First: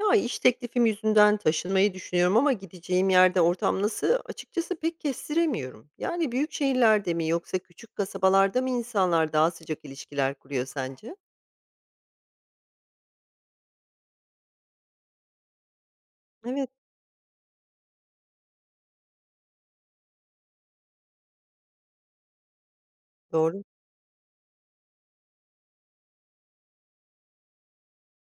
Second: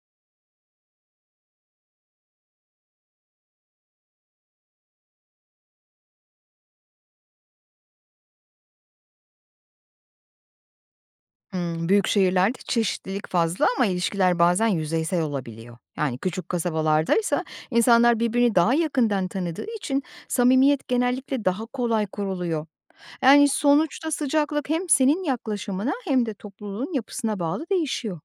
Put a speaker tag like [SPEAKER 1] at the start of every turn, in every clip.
[SPEAKER 1] Ya, iş teklifim yüzünden taşınmayı düşünüyorum ama gideceğim yerde ortam nasıl, açıkçası pek kestiremiyorum. Yani büyük şehirlerde mi yoksa küçük kasabalarda mı insanlar daha sıcak ilişkiler kuruyor sence?
[SPEAKER 2] Hımm, büyük şehirlerde çeşitlilik fazla ama ilişkiler bazen yüzeysel olabiliyor. Yani küçük
[SPEAKER 1] Evet,
[SPEAKER 2] kasabalarda ise insanlar birbirini daha yakından tanıdığı için samimiyet genellikle daha kolay kuruluyor. Yani
[SPEAKER 1] doğru.
[SPEAKER 2] sonuçta sıcaklık hem senin yaklaşımına hem de topluluğun yapısına bağlı değişiyor.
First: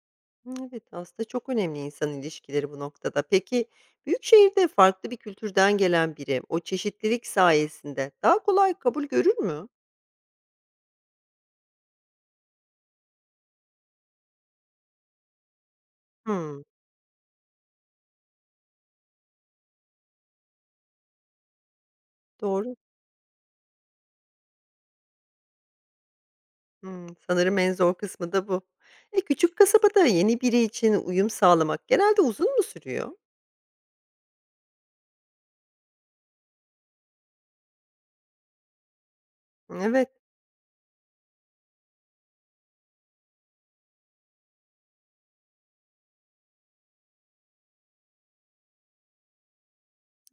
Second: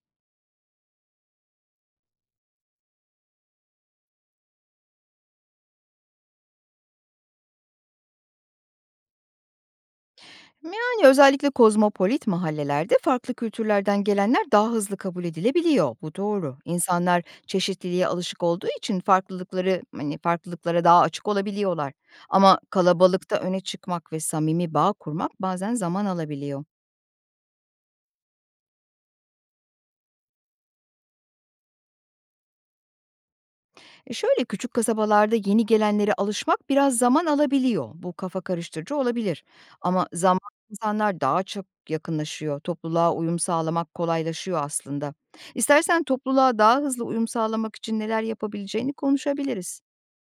[SPEAKER 1] Hı, evet, aslında çok önemli insan ilişkileri bu noktada. Peki, büyük şehirde farklı bir kültürden gelen biri o çeşitlilik sayesinde daha kolay kabul görür mü?
[SPEAKER 2] Yani özellikle kozmopolit mahallelerde farklı kültürlerden gelenler daha hızlı kabul edilebiliyor. Bu doğru.
[SPEAKER 1] Hımm,
[SPEAKER 2] İnsanlar çeşitliliğe alışık olduğu için farklılıkları hani farklılıklara daha açık olabiliyorlar. Ama
[SPEAKER 1] doğru.
[SPEAKER 2] kalabalıkta öne çıkmak ve samimi bağ kurmak bazen zaman alabiliyor.
[SPEAKER 1] Hımm, sanırım en zor kısmı da bu. Küçük kasabada yeni biri için uyum sağlamak genelde uzun mu sürüyor?
[SPEAKER 2] Şöyle küçük kasabalarda yeni gelenlere alışmak biraz zaman alabiliyor. Bu kafa karıştırıcı olabilir. Ama
[SPEAKER 1] Evet,
[SPEAKER 2] zaman insanlar daha çok yakınlaşıyor. Topluluğa uyum sağlamak kolaylaşıyor aslında. İstersen topluluğa daha hızlı uyum sağlamak için neler yapabileceğini konuşabiliriz.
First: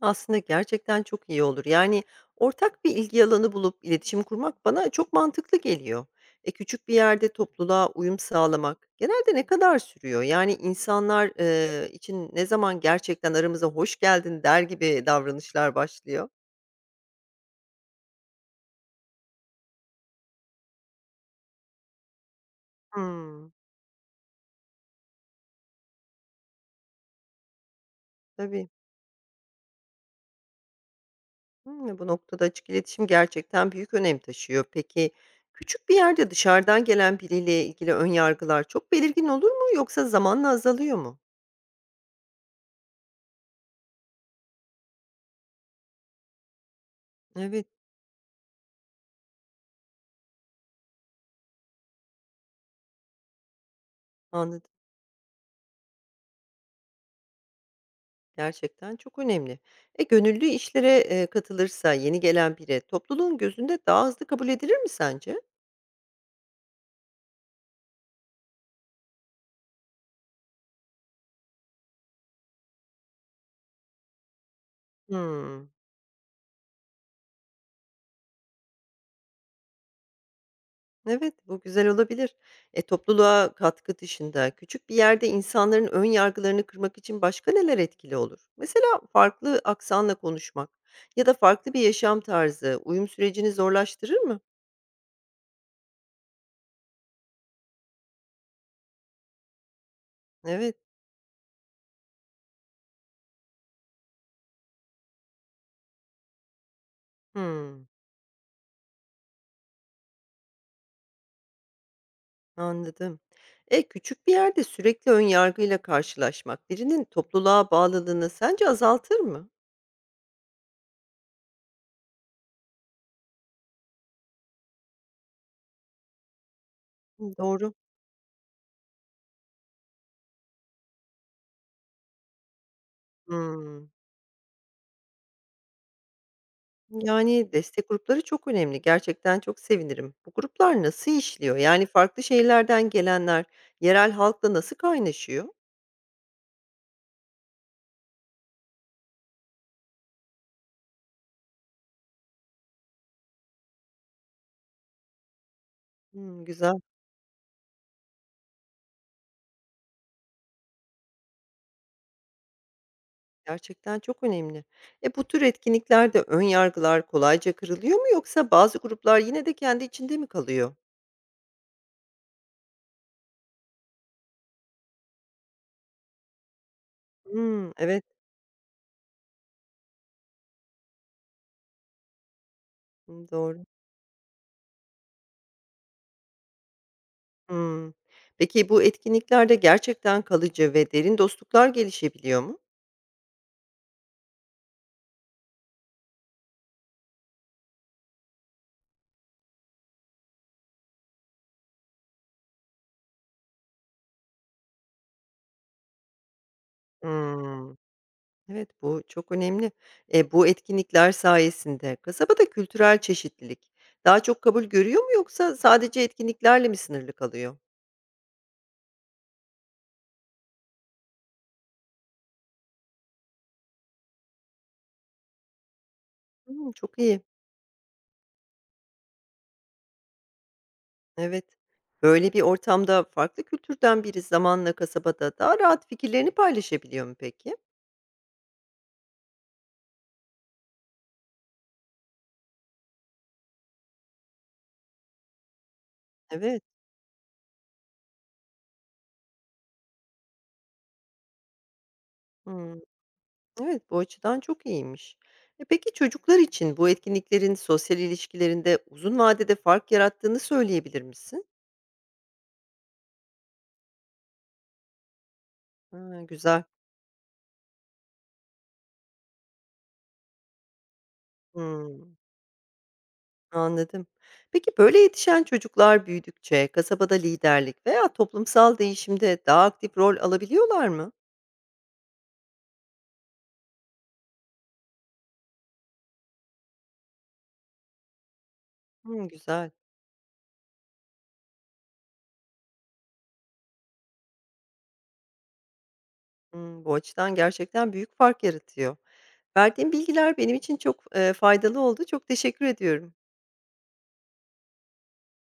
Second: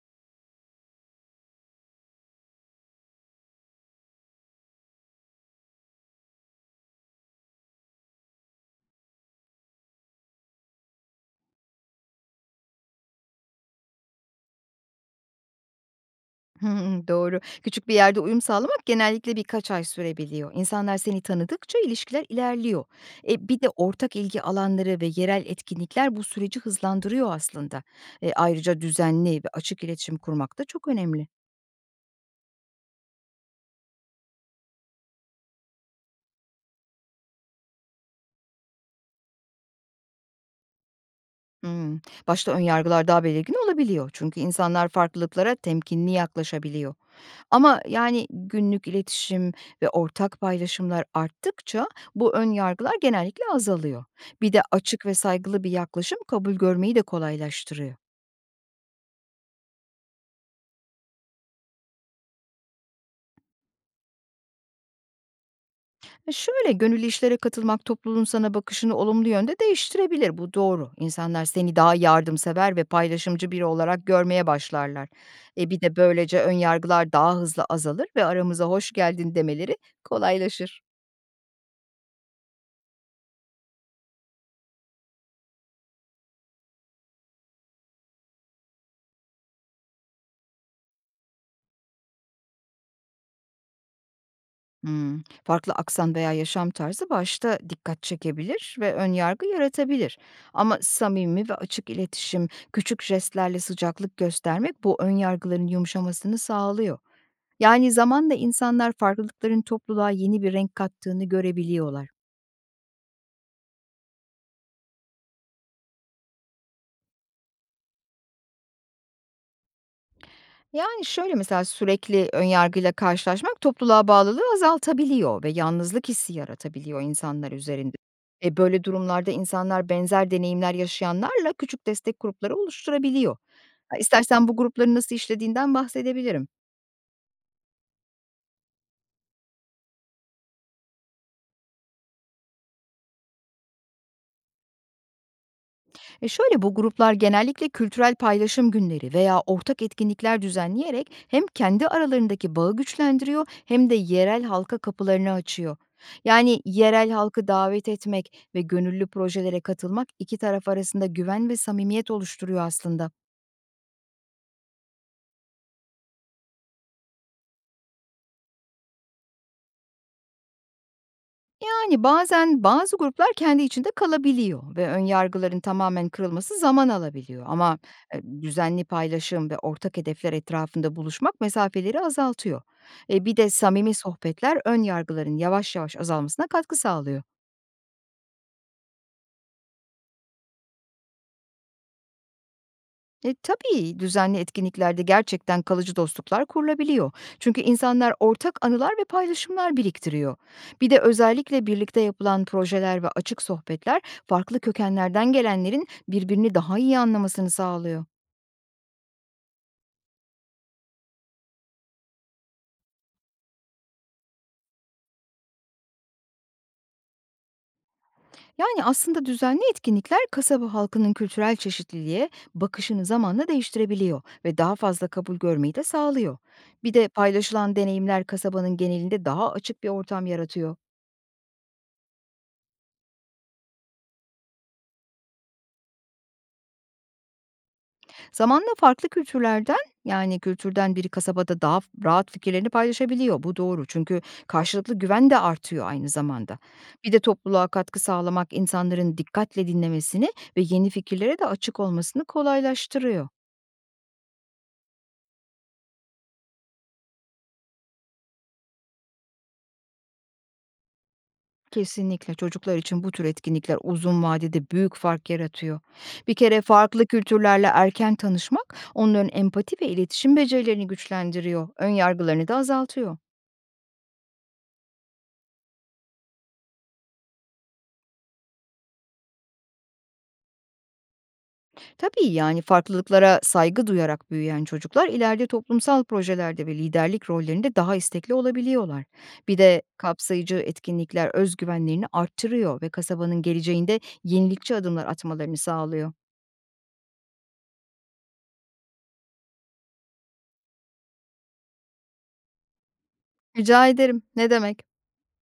[SPEAKER 1] aslında gerçekten çok iyi olur. Yani ortak bir ilgi alanı bulup iletişim kurmak bana çok mantıklı geliyor. Küçük bir yerde topluluğa uyum sağlamak genelde ne kadar sürüyor? Yani insanlar için ne zaman gerçekten aramıza hoş geldin der gibi davranışlar başlıyor?
[SPEAKER 2] Hımm, doğru. Küçük bir yerde uyum sağlamak genellikle birkaç ay sürebiliyor. İnsanlar seni tanıdıkça ilişkiler ilerliyor.
[SPEAKER 1] Hmm,
[SPEAKER 2] Bir de ortak ilgi alanları ve yerel etkinlikler bu süreci hızlandırıyor aslında.
[SPEAKER 1] tabii.
[SPEAKER 2] Ayrıca düzenli ve açık iletişim kurmak da çok önemli.
[SPEAKER 1] Hmm, bu noktada açık iletişim gerçekten büyük önem taşıyor. Peki küçük bir yerde dışarıdan gelen biriyle ilgili ön yargılar çok belirgin olur mu yoksa zamanla azalıyor mu?
[SPEAKER 2] Hımm. Başta ön yargılar daha belirgin olabiliyor. Çünkü insanlar farklılıklara temkinli yaklaşabiliyor.
[SPEAKER 1] Evet,
[SPEAKER 2] Ama, yani, günlük iletişim ve ortak paylaşımlar arttıkça bu ön yargılar genellikle azalıyor. Bir de
[SPEAKER 1] anladım.
[SPEAKER 2] açık ve saygılı bir yaklaşım kabul görmeyi de kolaylaştırıyor.
[SPEAKER 1] Gerçekten çok önemli. Gönüllü işlere, katılırsa yeni gelen biri topluluğun gözünde daha hızlı kabul edilir mi sence?
[SPEAKER 2] Şöyle, gönüllü işlere katılmak topluluğun sana bakışını olumlu yönde değiştirebilir. Bu doğru. İnsanlar seni daha yardımsever ve paylaşımcı biri olarak görmeye başlarlar.
[SPEAKER 1] Hımm.
[SPEAKER 2] Bir de böylece ön yargılar daha hızlı azalır ve aramıza hoş geldin demeleri kolaylaşır.
[SPEAKER 1] Evet, bu güzel olabilir. Topluluğa katkı dışında küçük bir yerde insanların ön yargılarını kırmak için başka neler etkili olur? Mesela farklı aksanla konuşmak ya da farklı bir yaşam tarzı uyum sürecini zorlaştırır mı?
[SPEAKER 2] Hımm. Farklı aksan veya yaşam tarzı başta dikkat çekebilir ve ön yargı yaratabilir.
[SPEAKER 1] Evet.
[SPEAKER 2] Ama samimi ve açık iletişim, küçük jestlerle sıcaklık göstermek bu ön yargıların yumuşamasını sağlıyor.
[SPEAKER 1] Hımm.
[SPEAKER 2] Yani zamanla insanlar farklılıkların topluluğa yeni bir renk kattığını görebiliyorlar.
[SPEAKER 1] Anladım. Küçük bir yerde sürekli ön yargıyla karşılaşmak birinin topluluğa bağlılığını sence azaltır mı?
[SPEAKER 2] Yani, şöyle mesela sürekli önyargıyla karşılaşmak topluluğa bağlılığı azaltabiliyor ve yalnızlık hissi yaratabiliyor insanlar
[SPEAKER 1] Doğru.
[SPEAKER 2] üzerinde. Böyle durumlarda insanlar benzer deneyimler yaşayanlarla küçük destek grupları oluşturabiliyor.
[SPEAKER 1] Hımm.
[SPEAKER 2] Ha, istersen bu grupların nasıl işlediğinden bahsedebilirim.
[SPEAKER 1] Yani, destek grupları çok önemli. Gerçekten çok sevinirim. Bu gruplar nasıl işliyor? Yani, farklı şehirlerden gelenler yerel halkla nasıl kaynaşıyor?
[SPEAKER 2] Şöyle bu gruplar genellikle kültürel paylaşım günleri veya ortak etkinlikler düzenleyerek hem kendi aralarındaki bağı güçlendiriyor hem de yerel halka kapılarını açıyor.
[SPEAKER 1] Hımm,
[SPEAKER 2] Yani
[SPEAKER 1] güzel.
[SPEAKER 2] yerel halkı davet etmek ve gönüllü projelere katılmak iki taraf arasında güven ve samimiyet oluşturuyor aslında.
[SPEAKER 1] Gerçekten çok önemli. Bu tür etkinliklerde ön yargılar kolayca kırılıyor mu yoksa bazı gruplar yine de kendi içinde mi kalıyor?
[SPEAKER 2] Yani bazen bazı gruplar kendi içinde kalabiliyor ve ön yargıların tamamen kırılması zaman alabiliyor.
[SPEAKER 1] Hımm,
[SPEAKER 2] Ama
[SPEAKER 1] evet.
[SPEAKER 2] düzenli paylaşım ve ortak hedefler etrafında buluşmak mesafeleri azaltıyor.
[SPEAKER 1] Hımm,
[SPEAKER 2] Bir de
[SPEAKER 1] doğru.
[SPEAKER 2] samimi sohbetler ön yargıların yavaş yavaş azalmasına katkı sağlıyor.
[SPEAKER 1] Hımm. Peki bu etkinliklerde gerçekten kalıcı ve derin dostluklar gelişebiliyor mu?
[SPEAKER 2] Tabii düzenli etkinliklerde gerçekten kalıcı dostluklar kurulabiliyor. Çünkü insanlar ortak anılar ve paylaşımlar biriktiriyor. Bir de özellikle birlikte yapılan projeler ve açık sohbetler farklı kökenlerden gelenlerin birbirini daha iyi anlamasını
[SPEAKER 1] Hımm.
[SPEAKER 2] sağlıyor.
[SPEAKER 1] Evet, bu çok önemli. Bu etkinlikler sayesinde kasabada kültürel çeşitlilik daha çok kabul görüyor mu yoksa sadece etkinliklerle mi sınırlı kalıyor?
[SPEAKER 2] Yani aslında düzenli etkinlikler kasaba halkının kültürel çeşitliliğe bakışını zamanla değiştirebiliyor ve daha fazla kabul görmeyi de sağlıyor.
[SPEAKER 1] Hımm,
[SPEAKER 2] Bir
[SPEAKER 1] çok
[SPEAKER 2] de
[SPEAKER 1] iyi.
[SPEAKER 2] paylaşılan deneyimler kasabanın genelinde daha açık bir ortam yaratıyor.
[SPEAKER 1] Evet. Böyle bir ortamda farklı kültürden biri zamanla kasabada daha rahat fikirlerini paylaşabiliyor mu peki?
[SPEAKER 2] Zamanla farklı kültürlerden yani kültürden biri kasabada daha rahat fikirlerini paylaşabiliyor. Bu doğru çünkü karşılıklı güven de artıyor aynı zamanda.
[SPEAKER 1] Evet.
[SPEAKER 2] Bir de topluluğa katkı sağlamak insanların dikkatle dinlemesini ve yeni fikirlere de açık olmasını
[SPEAKER 1] Hımm.
[SPEAKER 2] kolaylaştırıyor.
[SPEAKER 1] Evet, bu açıdan çok iyiymiş. E peki çocuklar için bu etkinliklerin sosyal ilişkilerinde uzun vadede fark yarattığını söyleyebilir misin?
[SPEAKER 2] Kesinlikle çocuklar için bu tür etkinlikler uzun vadede büyük fark yaratıyor.
[SPEAKER 1] Ha,
[SPEAKER 2] Bir kere
[SPEAKER 1] güzel.
[SPEAKER 2] farklı kültürlerle erken tanışmak onların empati ve iletişim becerilerini güçlendiriyor, ön
[SPEAKER 1] Hımm,
[SPEAKER 2] yargılarını da azaltıyor.
[SPEAKER 1] anladım. Peki böyle yetişen çocuklar büyüdükçe kasabada liderlik veya toplumsal değişimde daha aktif rol alabiliyorlar mı?
[SPEAKER 2] Tabii yani farklılıklara saygı duyarak büyüyen çocuklar ileride toplumsal projelerde ve liderlik rollerinde daha istekli olabiliyorlar.
[SPEAKER 1] Hımm,
[SPEAKER 2] Bir
[SPEAKER 1] güzel.
[SPEAKER 2] de kapsayıcı etkinlikler özgüvenlerini arttırıyor ve kasabanın geleceğinde yenilikçi adımlar atmalarını sağlıyor.
[SPEAKER 1] Hımm, bu açıdan gerçekten büyük fark yaratıyor. Verdiğin bilgiler benim için çok, faydalı oldu. Çok teşekkür ediyorum.
[SPEAKER 2] Rica ederim. Ne demek?